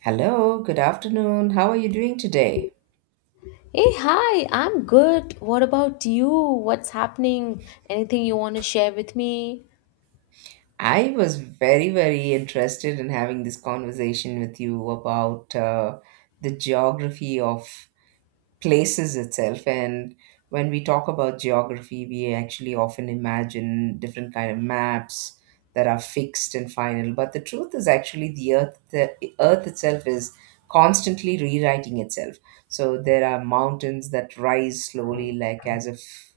Hello, good afternoon. How are you doing today? Hey, hi, I'm good. What about you? What's happening? Anything you want to share with me? I was very, very interested in having this conversation with you about the geography of places itself, and when we talk about geography we actually often imagine different kind of maps that are fixed and final, but the truth is actually the earth itself is constantly rewriting itself. So there are mountains that rise slowly, like as if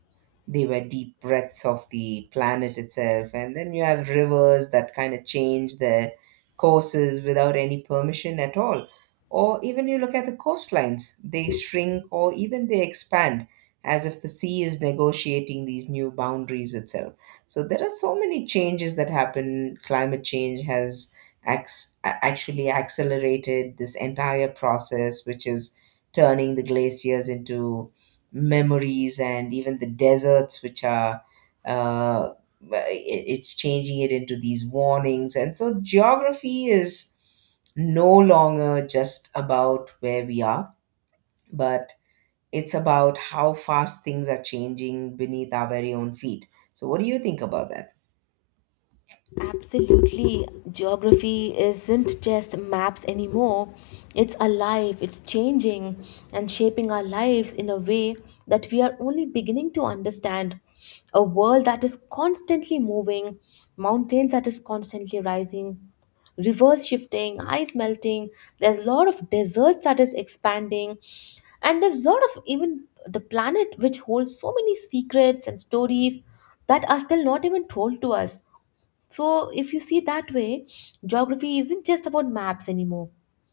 they were deep breaths of the planet itself, and then you have rivers that kind of change their courses without any permission at all, or even you look at the coastlines, they shrink or even they expand as if the sea is negotiating these new boundaries itself. So there are so many changes that happen. Climate change has actually accelerated this entire process, which is turning the glaciers into memories and even the deserts, which are. Uh, it's changing it into these warnings, and so geography is no longer just about where we are, but it's about how fast things are changing beneath our very own feet. So, what do you think about that? Absolutely. Geography isn't just maps anymore. It's alive, it's changing and shaping our lives in a way that we are only beginning to understand. A world that is constantly moving, mountains that is constantly rising, rivers shifting, ice melting. There's a lot of deserts that is expanding. And there's a lot of even the planet which holds so many secrets and stories that are still not even told to us. So, if you see that way, geography isn't just about maps anymore.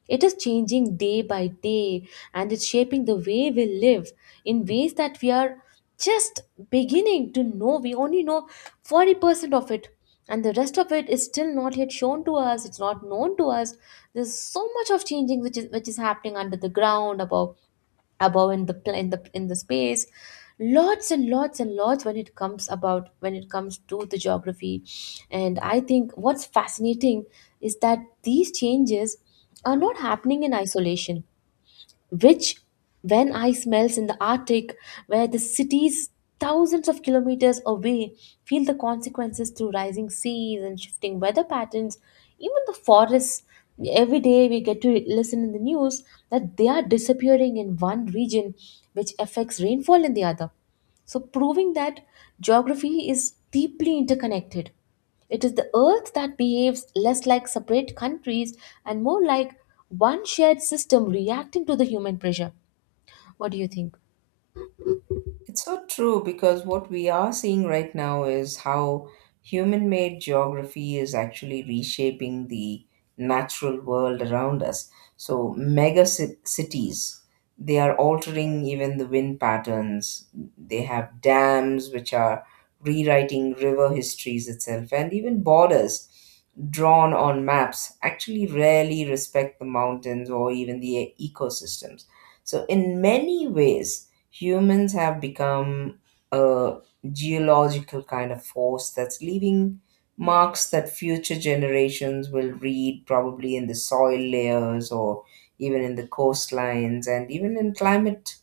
It is changing day by day and it's shaping the way we live in ways that we are just beginning to know. We only know 40% of it, and the rest of it is still not yet shown to us, it's not known to us. There's so much of changing which is happening under the ground, above in the space. Lots and lots and lots when it comes to the geography. And I think what's fascinating is that these changes are not happening in isolation, which when I smells in the Arctic, where the cities thousands of kilometers away feel the consequences through rising seas and shifting weather patterns, even the forests. Every day we get to listen in the news that they are disappearing in one region, which affects rainfall in the other. So, proving that geography is deeply interconnected. It is the earth that behaves less like separate countries and more like one shared system reacting to the human pressure. What do you think? It's so true because what we are seeing right now is how human made geography is actually reshaping the natural world around us. So, mega cities, they are altering even the wind patterns. They have dams which are rewriting river histories itself, and even borders drawn on maps actually rarely respect the mountains or even the ecosystems. So, in many ways, humans have become a geological kind of force that's leaving marks that future generations will read, probably, in the soil layers or even in the coastlines and even in climate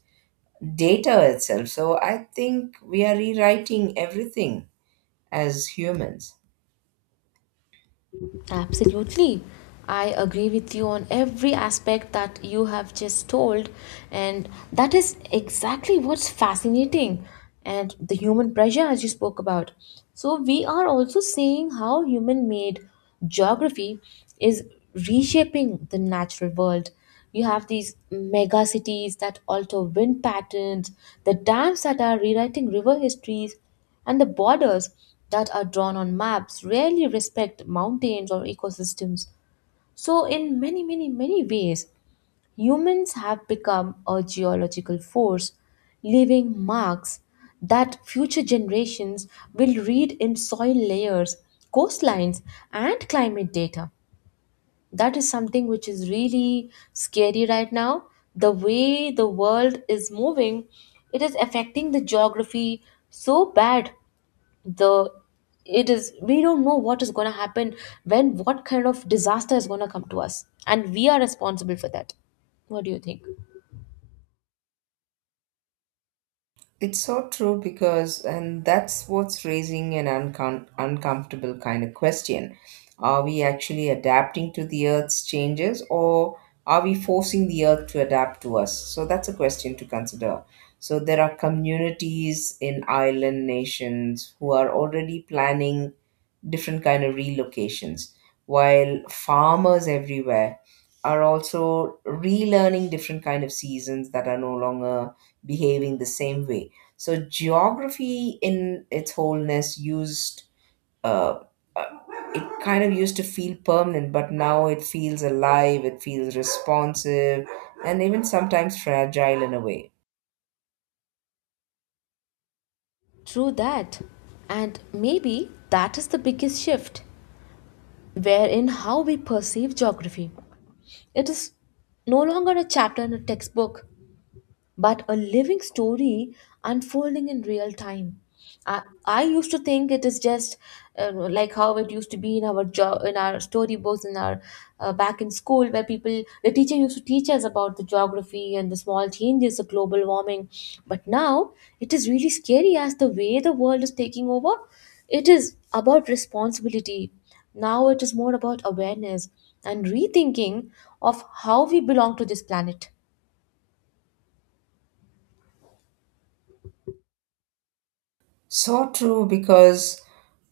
data itself. So I think we are rewriting everything as humans. Absolutely. I agree with you on every aspect that you have just told. And that is exactly what's fascinating. And the human pressure, as you spoke about. So, we are also seeing how human made geography is reshaping the natural world. You have these mega cities that alter wind patterns, the dams that are rewriting river histories, and the borders that are drawn on maps rarely respect mountains or ecosystems. So, in many, many, many ways, humans have become a geological force, leaving marks that future generations will read in soil layers, coastlines, and climate data. That is something which is really scary right now. The way the world is moving, it is affecting the geography so bad. The it is we don't know what is going to happen when what kind of disaster is going to come to us, and we are responsible for that. What do you think? It's so true because, and that's what's raising an uncomfortable kind of question. Are we actually adapting to the Earth's changes, or are we forcing the Earth to adapt to us? So that's a question to consider. So there are communities in island nations who are already planning different kind of relocations, while farmers everywhere are also relearning different kind of seasons that are no longer behaving the same way. So geography in its wholeness used uh, uh, it kind of used to feel permanent, but now it feels alive, it feels responsive, and even sometimes fragile in a way. True that. And maybe that is the biggest shift, wherein how we perceive geography. It is no longer a chapter in a textbook but a living story unfolding in real time. I used to think it is just like how it used to be in our job, in our storybooks, in our back in school, where people, the teacher used to teach us about the geography and the small changes, the global warming. But now it is really scary as the way the world is taking over. It is about responsibility. Now it is more about awareness and rethinking of how we belong to this planet. So true, because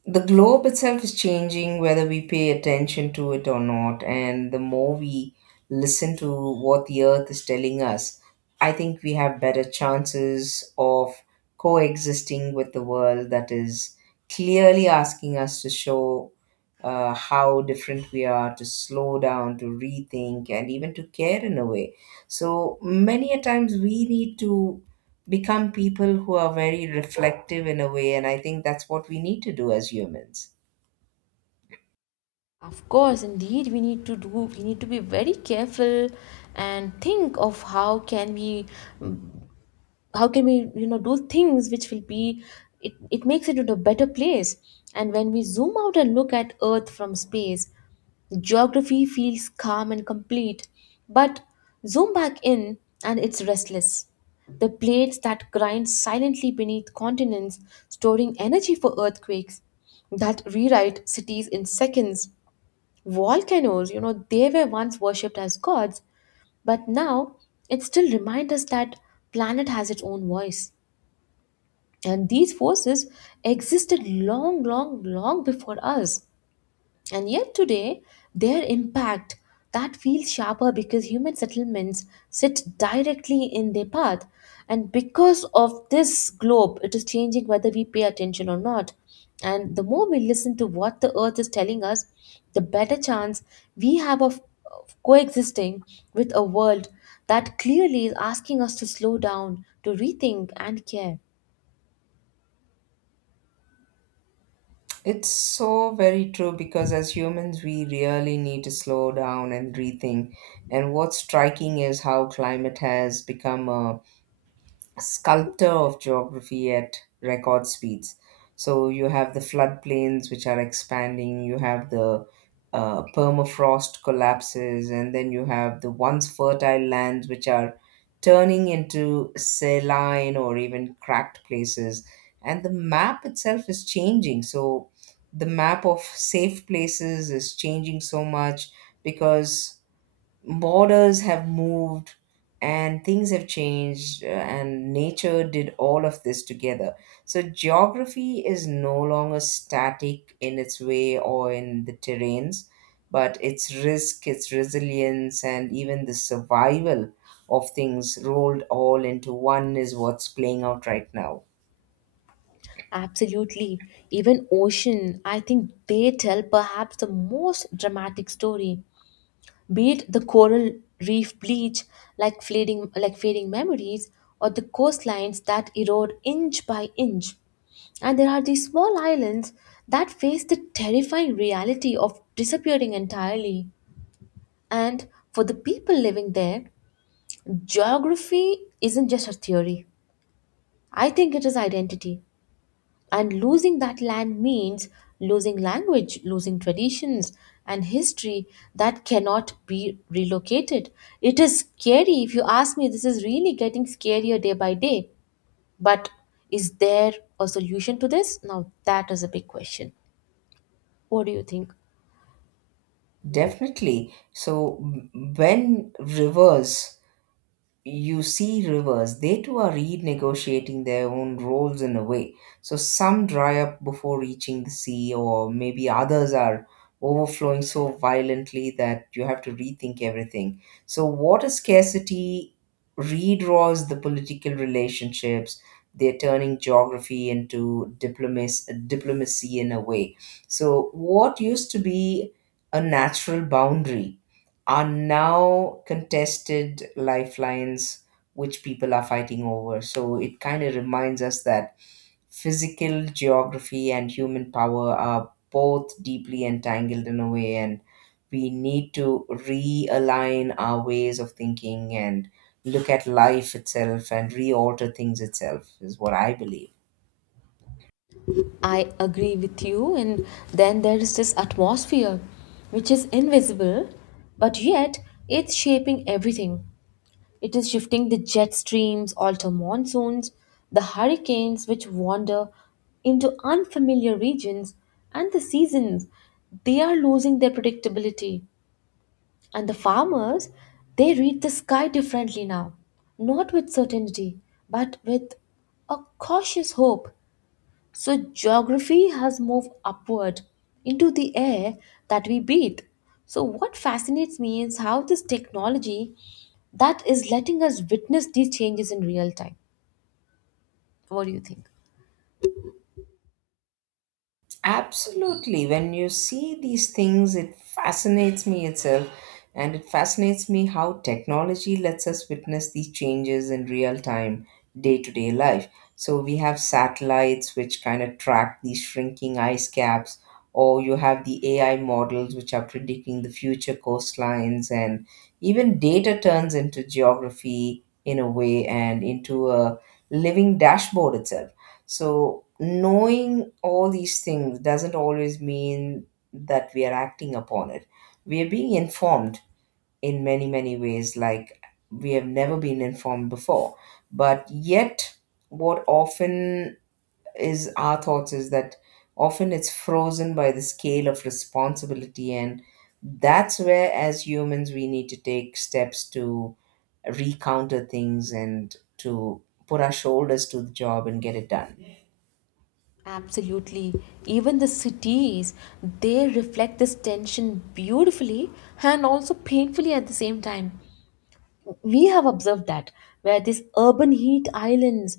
the globe itself is changing whether we pay attention to it or not, and the more we listen to what the earth is telling us, I think we have better chances of coexisting with the world that is clearly asking us to show how different we are, to slow down, to rethink, and even to care in a way. So many a times we need to become people who are very reflective in a way, and I think that's what we need to do as humans. Of course, indeed, we need to be very careful and think of how can we how can we do things which will be it makes it into a better place. And when we zoom out and look at Earth from space, geography feels calm and complete. But zoom back in and it's restless. The plates that grind silently beneath continents, storing energy for earthquakes, that rewrite cities in seconds. Volcanoes, you know, they were once worshipped as gods, but now it still reminds us that planet has its own voice. And these forces existed long, long, long before us. And yet today, their impact that feels sharper because human settlements sit directly in their path. And because of this globe, it is changing whether we pay attention or not. And the more we listen to what the earth is telling us, the better chance we have of coexisting with a world that clearly is asking us to slow down, to rethink and care. It's so very true because as humans we really need to slow down and rethink, and what's striking is how climate has become a sculptor of geography at record speeds. So you have the floodplains which are expanding, you have the permafrost collapses, and then you have the once fertile lands which are turning into saline or even cracked places. And the map itself is changing. So the map of safe places is changing so much because borders have moved and things have changed, and nature did all of this together. So geography is no longer static in its way or in the terrains, but its risk, its resilience, and even the survival of things rolled all into one is what's playing out right now. Absolutely. Even ocean, I think they tell perhaps the most dramatic story. Be it the coral reef bleach, like fading memories, or the coastlines that erode inch by inch. And there are these small islands that face the terrifying reality of disappearing entirely. And for the people living there, geography isn't just a theory. I think it is identity. And losing that land means losing language, losing traditions and history that cannot be relocated. It is scary. If you ask me, this is really getting scarier day by day. But is there a solution to this? Now, that is a big question. What do you think? Definitely. So m- when rivers you see rivers, they too are renegotiating their own roles in a way. So some dry up before reaching the sea, or maybe others are overflowing so violently that you have to rethink everything. So water scarcity redraws the political relationships. They're turning geography into diplomacy in a way. So what used to be a natural boundary are now contested lifelines which people are fighting over. So it kind of reminds us that physical geography and human power are both deeply entangled in a way, and we need to realign our ways of thinking and look at life itself and re alter things itself, is what I believe. I agree with you. And then there is this atmosphere, which is invisible, but yet it's shaping everything. It is shifting the jet streams, alter monsoons, the hurricanes which wander into unfamiliar regions, and the seasons. They are losing their predictability. And the farmers, they read the sky differently now, not with certainty, but with a cautious hope. So, geography has moved upward into the air that we breathe. So, what fascinates me is how this technology that is letting us witness these changes in real time. What do you think? Absolutely. When you see these things, it fascinates me itself, and it fascinates me how technology lets us witness these changes in real time, day to day life. So, we have satellites which kind of track these shrinking ice caps, or you have the AI models which are predicting the future coastlines, and even data turns into geography in a way and into a living dashboard itself. So, knowing all these things doesn't always mean that we are acting upon it. We are being informed in many, many ways, like we have never been informed before. But yet, what often is our thoughts is that often it's frozen by the scale of responsibility. And that's where, as humans, we need to take steps to recounter things and to put our shoulders to the job and get it done. Absolutely. Even the cities, they reflect this tension beautifully and also painfully at the same time. We have observed that where these urban heat islands,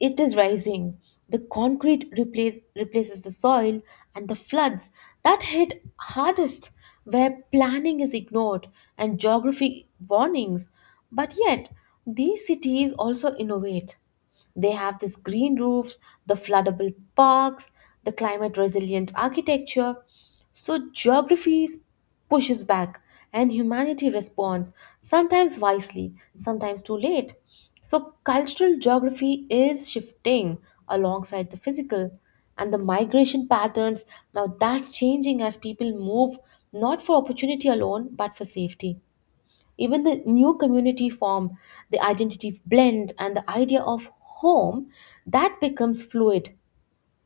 it is rising. The replaces the soil, and the floods that hit hardest where planning is ignored and geography warnings. But yet, these cities also innovate. They have these green roofs, the floodable parks, the climate resilient architecture. So geography pushes back and humanity responds, sometimes wisely, sometimes too late. So, cultural geography is shifting alongside the physical and the migration patterns. Now, that's changing as people move not for opportunity alone, but for safety. Even the new community form, the identity blend, and the idea of home that becomes fluid,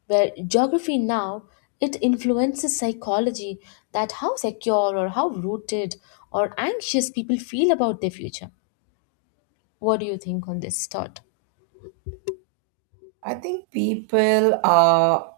where geography now it influences psychology that how secure or how rooted or anxious people feel about their future. What do you think on this thought? I think people are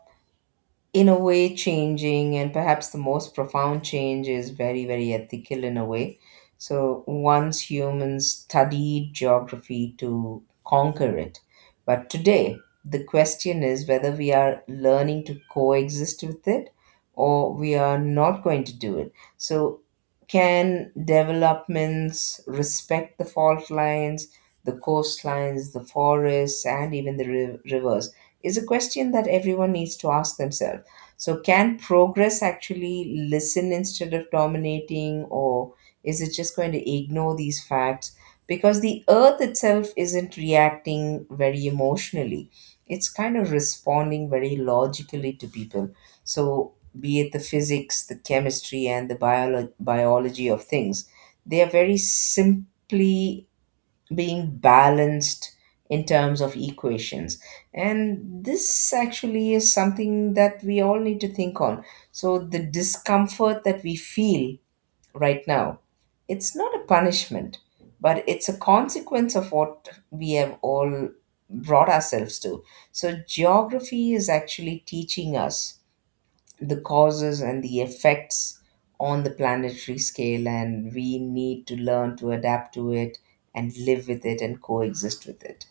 in a way changing, and perhaps the most profound change is very, very ethical in a way. So once humans studied geography to conquer it, but today the question is whether we are learning to coexist with it or we are not going to do it. So can developments respect the fault lines, the coastlines, the forests, and even the rivers is a question that everyone needs to ask themselves. So, can progress actually listen instead of dominating, or is it just going to ignore these facts? Because the earth itself isn't reacting very emotionally, it's kind of responding very logically to people. So, be it the physics, the chemistry, and the biology of things, they are very simply being balanced in terms of equations, and this actually is something that we all need to think on. So the discomfort that we feel right now, it's not a punishment, but it's a consequence of what we have all brought ourselves to. So geography is actually teaching us the causes and the effects on the planetary scale, and we need to learn to adapt to it and live with it and coexist with it.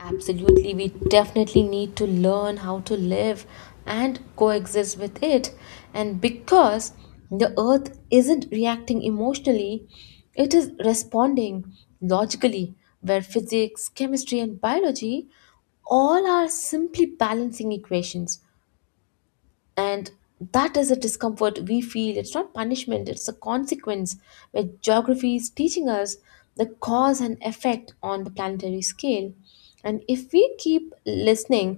Absolutely, we definitely need to learn how to live and coexist with it. And because the earth isn't reacting emotionally, it is responding logically, where physics, chemistry, and biology all are simply balancing equations, and that is a discomfort we feel. It's not punishment, it's a consequence where geography is teaching us the cause and effect on the planetary scale. And if we keep listening,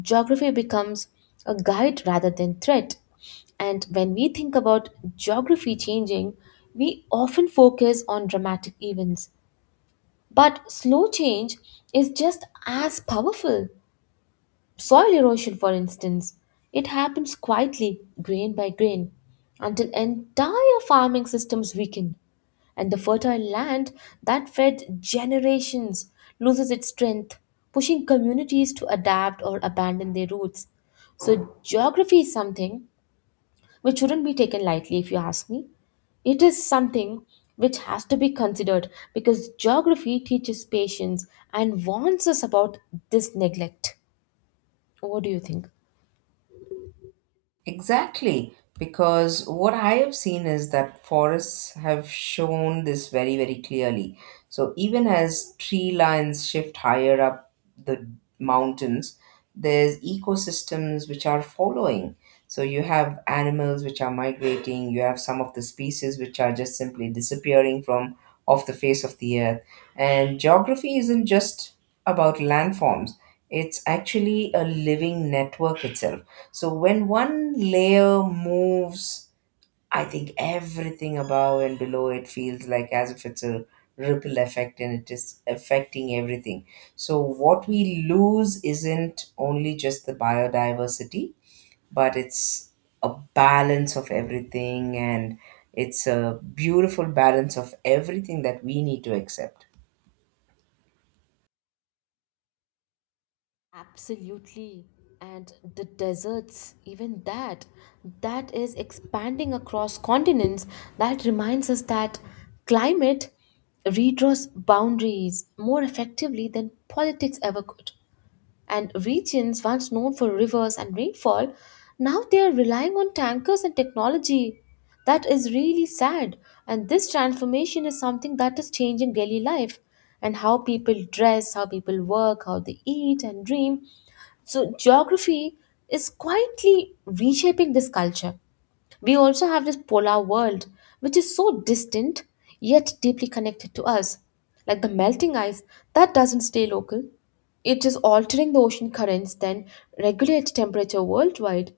geography becomes a guide rather than threat. And when we think about geography changing, we often focus on dramatic events, but slow change is just as powerful. Soil erosion, for instance, it happens quietly, grain by grain, until entire farming systems weaken, and the fertile land that fed generations loses its strength, pushing communities to adapt or abandon their roots. So, geography is something which shouldn't be taken lightly, if you ask me. It is something which has to be considered because geography teaches patience and warns us about this neglect. What do you think? Exactly, because what I have seen is that forests have shown this very, very clearly. So even as tree lines shift higher up the mountains, there's ecosystems which are following. So you have animals which are migrating, you have some of the species which are just simply disappearing from off the face of the earth. And geography isn't just about landforms, it's actually a living network itself. So when one layer moves, I think everything above and below it feels like as if it's a ripple effect, and it is affecting everything. So what we lose isn't only just the biodiversity, but it's a balance of everything, and it's a beautiful balance of everything that we need to accept. Absolutely. And the deserts, even that, that is expanding across continents. That reminds us that climate redraws boundaries more effectively than politics ever could, and regions once known for rivers and rainfall now they are relying on tankers and technology. That is really sad. And this transformation is something that is changing daily life and how people dress, how people work, how they eat and dream. So geography is quietly reshaping this culture. We also have this polar world, which is so distant yet deeply connected to us. Like the melting ice, that doesn't stay local. It is altering the ocean currents, then regulate temperature worldwide.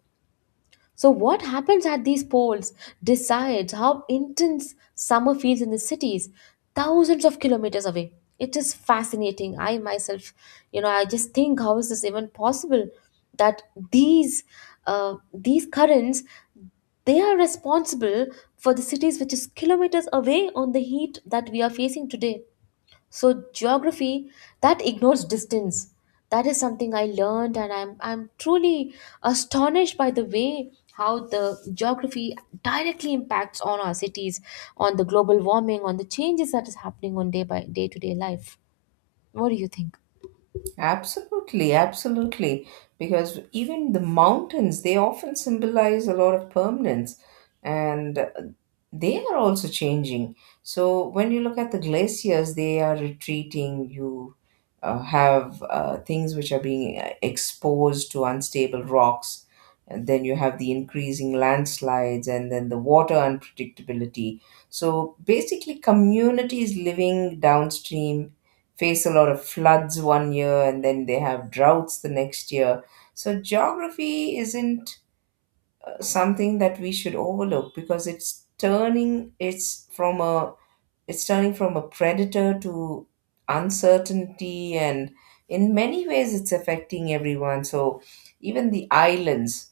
So, what happens at these poles decides how intense summer feels in the cities, thousands of kilometers away. It is fascinating. I myself, you know, I just think how is this even possible that these these currents they are responsible for the cities which is kilometers away on the heat that we are facing today. So geography that ignores distance. That is something I learned, and I'm truly astonished by the way how the geography directly impacts on our cities, on the global warming, on the changes that is happening on day by day to day life. What do you think? Absolutely, absolutely. Because even the mountains, they often symbolize a lot of permanence, and they are also changing. So when you look at the glaciers, they are retreating. You have things which are being exposed to unstable rocks, and then you have the increasing landslides and then the water unpredictability. So basically communities living downstream face a lot of floods one year and then they have droughts the next year. So geography isn't something that we should overlook because it's turning from a predator to uncertainty, and in many ways it's affecting everyone. So even the islands,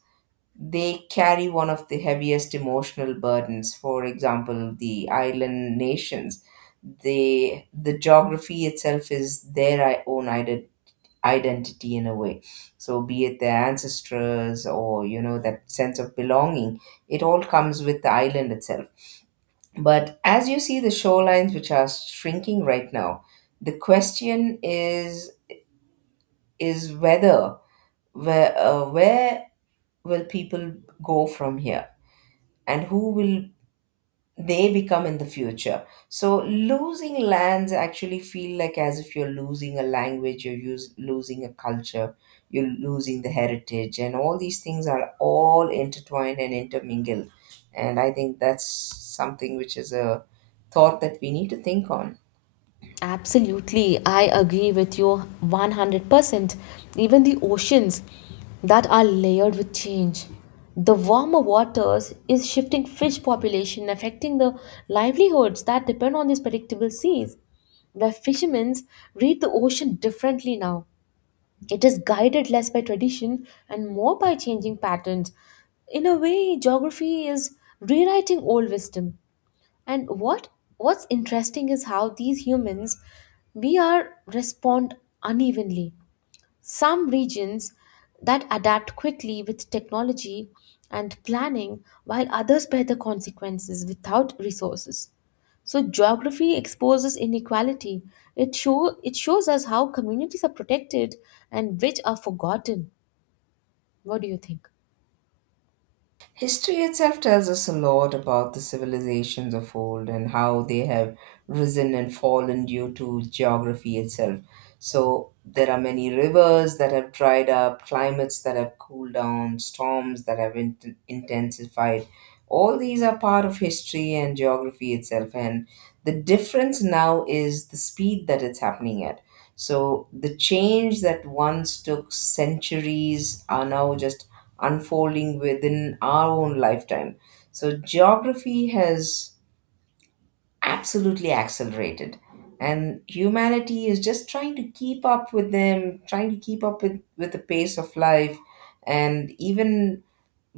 they carry one of the heaviest emotional burdens. For example, the island nations, they, the geography itself is their own identity in a way. So be it their ancestors, or you know that sense of belonging, it all comes with the island itself. But as you see the shorelines which are shrinking right now, the question is whether where will people go from here and who will they become in the future? So losing lands actually feel like as if you're losing a language, you're losing a culture, you're losing the heritage, and all these things are all intertwined and intermingled. And I think that's something which is a thought that we need to think on. Absolutely, I agree with you 100%. Even the oceans that are layered with change. The warmer waters is shifting fish population, affecting the livelihoods that depend on these predictable seas. The fishermen read the ocean differently now. It is guided less by tradition and more by changing patterns. In a way, geography is rewriting old wisdom. And what's interesting is how these humans we are respond unevenly. Some regions that adapt quickly with technology and planning, while others bear the consequences without resources. So geography exposes inequality. It shows us how communities are protected and which are forgotten. What do you think? History itself tells us a lot about the civilizations of old and how they have risen and fallen due to geography itself. So, there are many rivers that have dried up, climates that have cooled down, storms that have intensified. All these are part of history and geography itself, and the difference now is the speed that it's happening at. So, the change that once took centuries are now just unfolding within our own lifetime. So, geography has absolutely accelerated, and humanity is just trying to keep up with them, trying to keep up with the pace of life, and even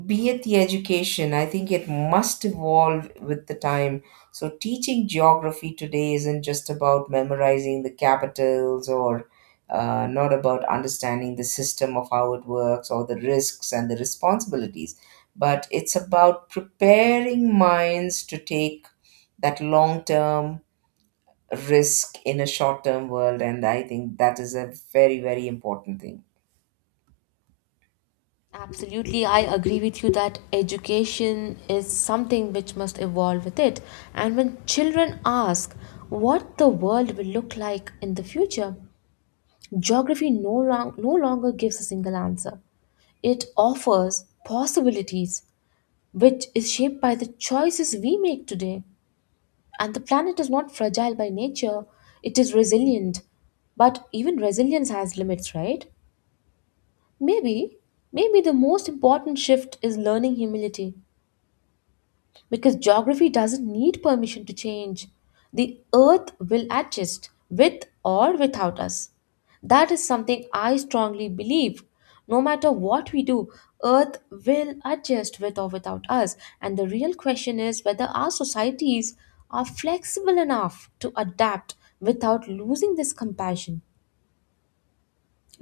be it the education, I think it must evolve with the time. So, teaching geography today isn't just about memorizing the capitals or not about understanding the system of how it works or the risks and the responsibilities, but it's about preparing minds to take that long term risk in a short term world. And I think that is a very, very important thing. Absolutely, I agree with you that education is something which must evolve with it. And when children ask what the world will look like in the future, geography no longer gives a single answer. It offers possibilities, which is shaped by the choices we make today. And the planet is not fragile by nature, it is resilient. But even resilience has limits, right? Maybe, maybe the most important shift is learning humility because geography doesn't need permission to change. The earth will adjust with or without us. That is something I strongly believe. No matter what we do, earth will adjust with or without us. And the real question is whether our societies are flexible enough to adapt without losing this compassion.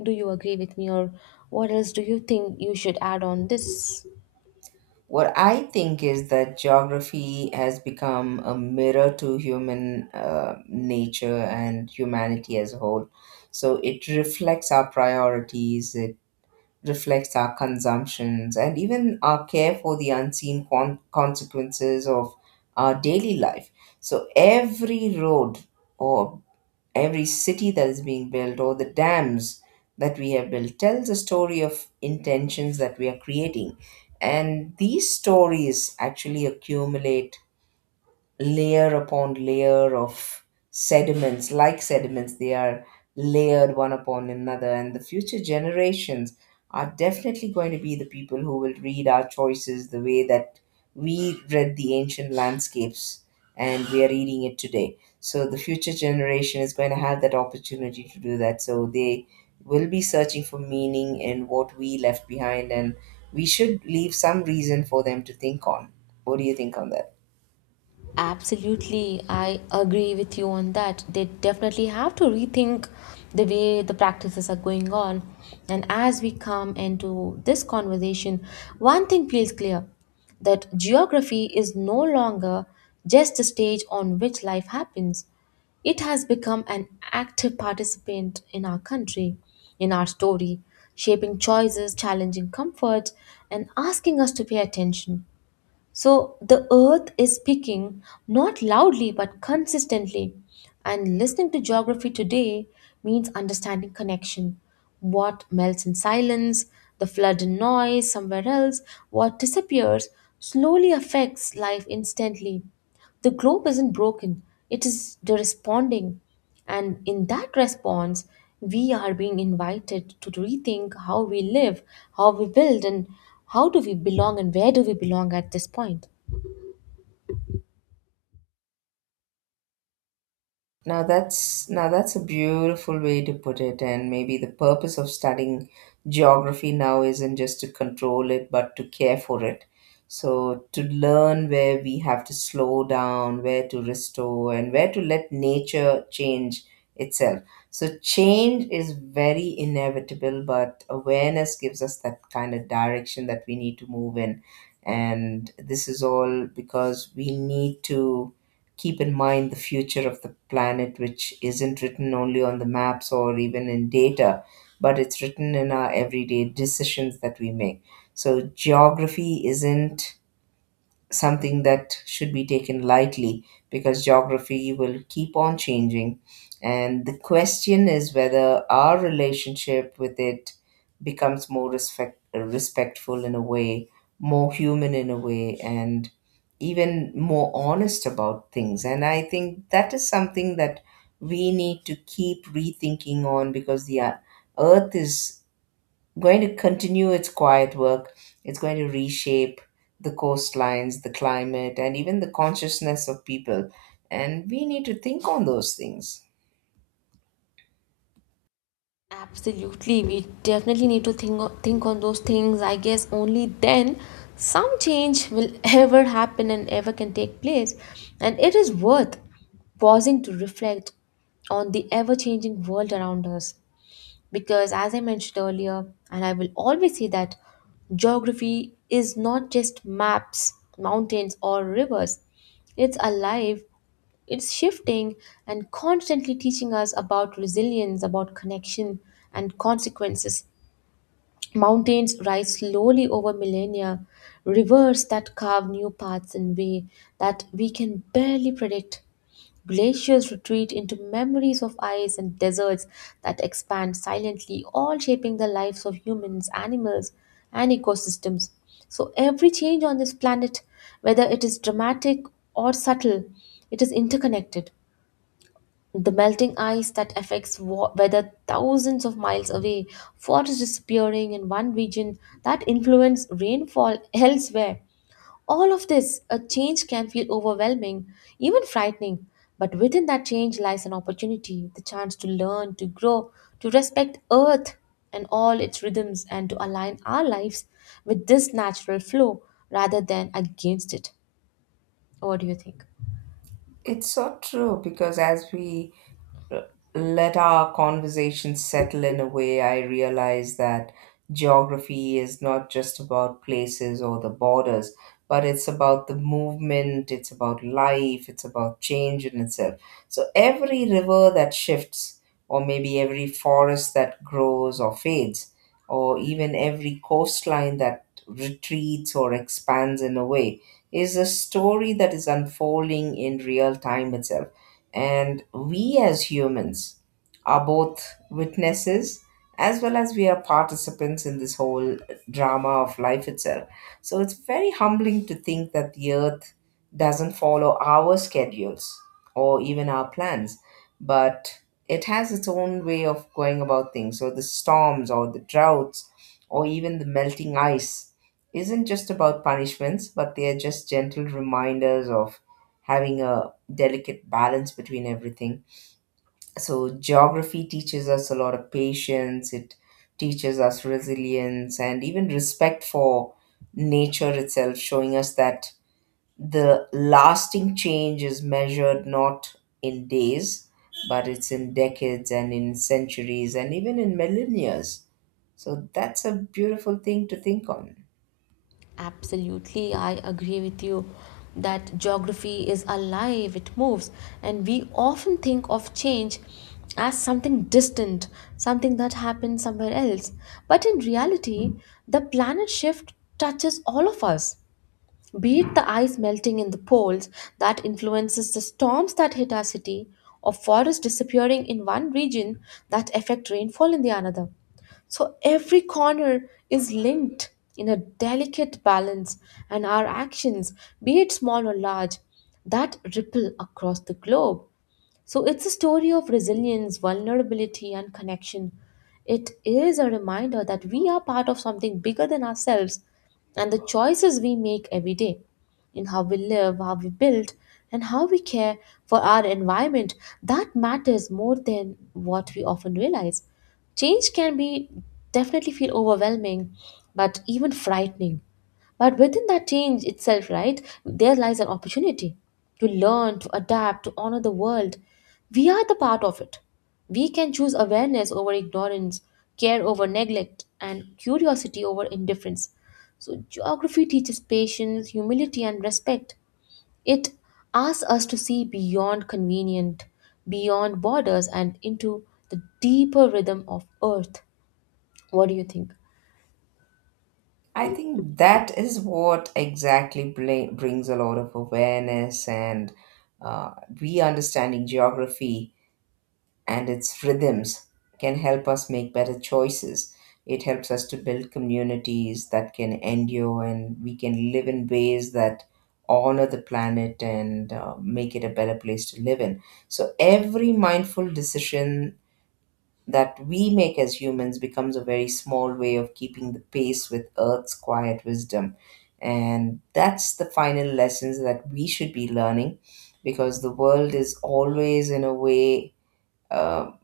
Do you agree with me, or what else do you think you should add on this? What I think is that geography has become a mirror to human nature and humanity as a whole. So it reflects our priorities, it reflects our consumptions, and even our care for the unseen consequences of our daily life. So every road or every city that is being built or the dams that we have built tells a story of intentions that we are creating. And these stories actually accumulate layer upon layer of sediments, like sediments, they are layered one upon another, and the future generations are definitely going to be the people who will read our choices the way that we read the ancient landscapes and we are reading it today. So the future generation is going to have that opportunity to do that, so they will be searching for meaning in what we left behind, and we should leave some reason for them to think on. What do you think on that? Absolutely, I agree with you on that. They definitely have to rethink the way the practices are going on. And as we come into this conversation, one thing feels clear that geography is no longer just a stage on which life happens. It has become an active participant in our country, in our story, shaping choices, challenging comfort, and asking us to pay attention. So the earth is speaking, not loudly but consistently. And listening to geography today means understanding connection. What melts in silence, the flood in noise somewhere else, what disappears slowly affects life instantly. The globe isn't broken, it is the responding. And in that response, we are being invited to rethink how we live, how we build, and how do we belong and where do we belong at this point. Now that's a beautiful way to put it, and maybe the purpose of studying geography now isn't just to control it, but to care for it. So to learn where we have to slow down, where to restore, and where to let nature change itself. So change is very inevitable, but awareness gives us that kind of direction that we need to move in. And this is all because we need to keep in mind the future of the planet, which isn't written only on the maps or even in data, but it's written in our everyday decisions that we make. So, geography isn't something that should be taken lightly, because geography will keep on changing. And the question is whether our relationship with it becomes more respectful in a way, more human in a way, and even more honest about things. And I think that is something that we need to keep rethinking on, because the earth is going to continue its quiet work. It's going to reshape the coastlines, the climate, and even the consciousness of people. And we need to think on those things. Absolutely, we definitely need to think on those things. I guess only then some change will ever happen and ever can take place. And it is worth pausing to reflect on the ever changing world around us. Because as I mentioned earlier and I will always say that geography is not just maps, mountains, or rivers. It's alive, it's shifting, and constantly teaching us about resilience, about connection and consequences. Mountains rise slowly over millennia, rivers that carve new paths in way that we can barely predict. Glaciers retreat into memories of ice and deserts that expand silently, all shaping the lives of humans, animals, and ecosystems. So, every change on this planet, whether it is dramatic or subtle, it is interconnected. The melting ice that affects weather thousands of miles away, forests disappearing in one region that influence rainfall elsewhere. All of this, a change can feel overwhelming, even frightening. But within that change lies an opportunity, the chance to learn, to grow, to respect Earth and all its rhythms, and to align our lives with this natural flow rather than against it. What do you think? It's so true, because as we let our conversation settle in a way, I realize that geography is not just about places or the borders, but it's about the movement, it's about life, it's about change in itself. So every river that shifts, or maybe every forest that grows or fades, or even every coastline that retreats or expands in a way, is a story that is unfolding in real time itself, and we as humans are both witnesses as well as we are participants in this whole drama of life itself. So it's very humbling to think that the earth doesn't follow our schedules or even our plans, but it has its own way of going about things. So the storms or the droughts or even the melting ice isn't just about punishments, but they are just gentle reminders of having a delicate balance between everything. So, geography teaches us a lot of patience, it teaches us resilience, and even respect for nature itself, showing us that the lasting change is measured not in days, but it's in decades and in centuries and even in millennia. So, that's a beautiful thing to think on. Absolutely, I agree with you that geography is alive, it moves, and we often think of change as something distant, something that happens somewhere else. But in reality, the planet shift touches all of us, be it the ice melting in the poles that influences the storms that hit our city, or forests disappearing in one region that affect rainfall in the another. So every corner is linked in a delicate balance, and our actions, be it small or large, that ripple across the globe. So it's a story of resilience, vulnerability, and connection. It is a reminder that we are part of something bigger than ourselves and the choices we make every day in how we live, how we build, and how we care for our environment that matters more than what we often realize. Change can be definitely feel overwhelming, but even frightening. But within that change itself, right, there lies an opportunity to learn, to adapt, to honor the world. We are the part of it. We can choose awareness over ignorance, care over neglect, and curiosity over indifference. So, geography teaches patience, humility, and respect. It asks us to see beyond convenient, beyond borders, and into the deeper rhythm of earth. What do you think? I think that is what exactly brings a lot of awareness, and uh, we understanding geography and its rhythms can help us make better choices. It helps us to build communities that can endure, and we can live in ways that honor the planet and make it a better place to live in. So every mindful decision that we make as humans becomes a very small way of keeping the pace with Earth's quiet wisdom. And that's the final lessons that we should be learning, because the world is always, in a way, um,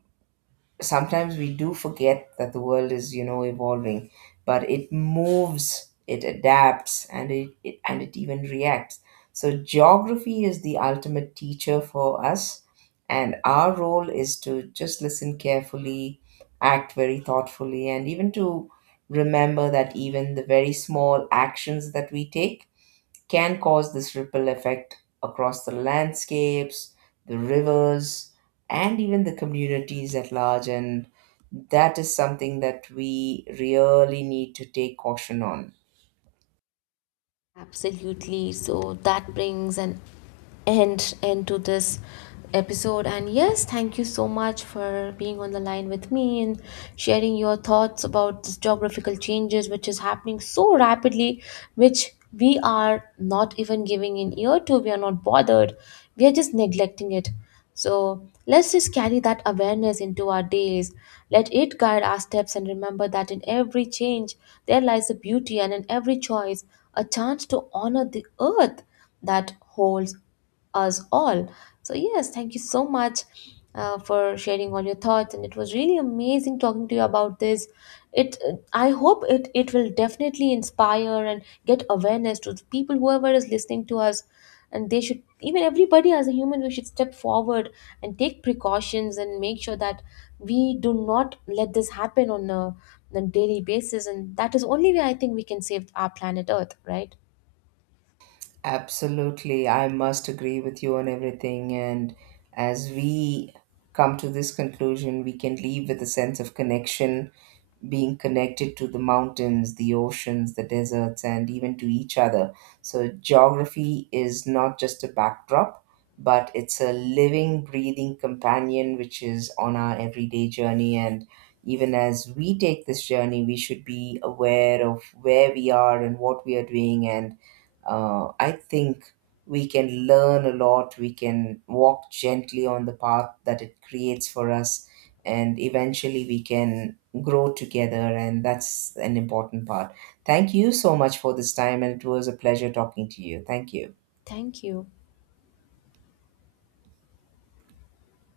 sometimes we do forget that the world is, you know, evolving, but it moves, it adapts, and it even reacts. So geography is the ultimate teacher for us, and our role is to just listen carefully, act very thoughtfully, and even to remember that even the very small actions that we take can cause this ripple effect across the landscapes, the rivers, and even the communities at large. And that is something that we really need to take caution on. Absolutely. So that brings an end to this episode. And yes, thank you so much for being on the line with me and sharing your thoughts about this geographical changes which is happening so rapidly, which we are not even giving an ear to. We are not bothered. We are just neglecting it. So let's just carry that awareness into our days. Let it guide our steps and remember that in every change there lies a beauty and in every choice a chance to honor the earth that holds us all. So, yes, thank you so much for sharing all your thoughts and it was really amazing talking to you about this. It i hope it will definitely inspire and get awareness to the people whoever is listening to us, and they should even everybody as a human we should step forward and take precautions and make sure that we do not let this happen on on a daily basis, and that is only way I think we can save our planet earth, right? Absolutely. I must agree with you on everything. And as we come to this conclusion, we can leave with a sense of connection, being connected to the mountains, the oceans, the deserts, and even to each other. So, geography is not just a backdrop, but it's a living, breathing companion which is on our everyday journey. And even as we take this journey, we should be aware of where we are and what we are doing, and I think we can learn a lot. We can walk gently on the path that it creates for us, and eventually we can grow together. And that's an important part. Thank you so much for this time, and it was a pleasure talking to you. Thank you. Thank you.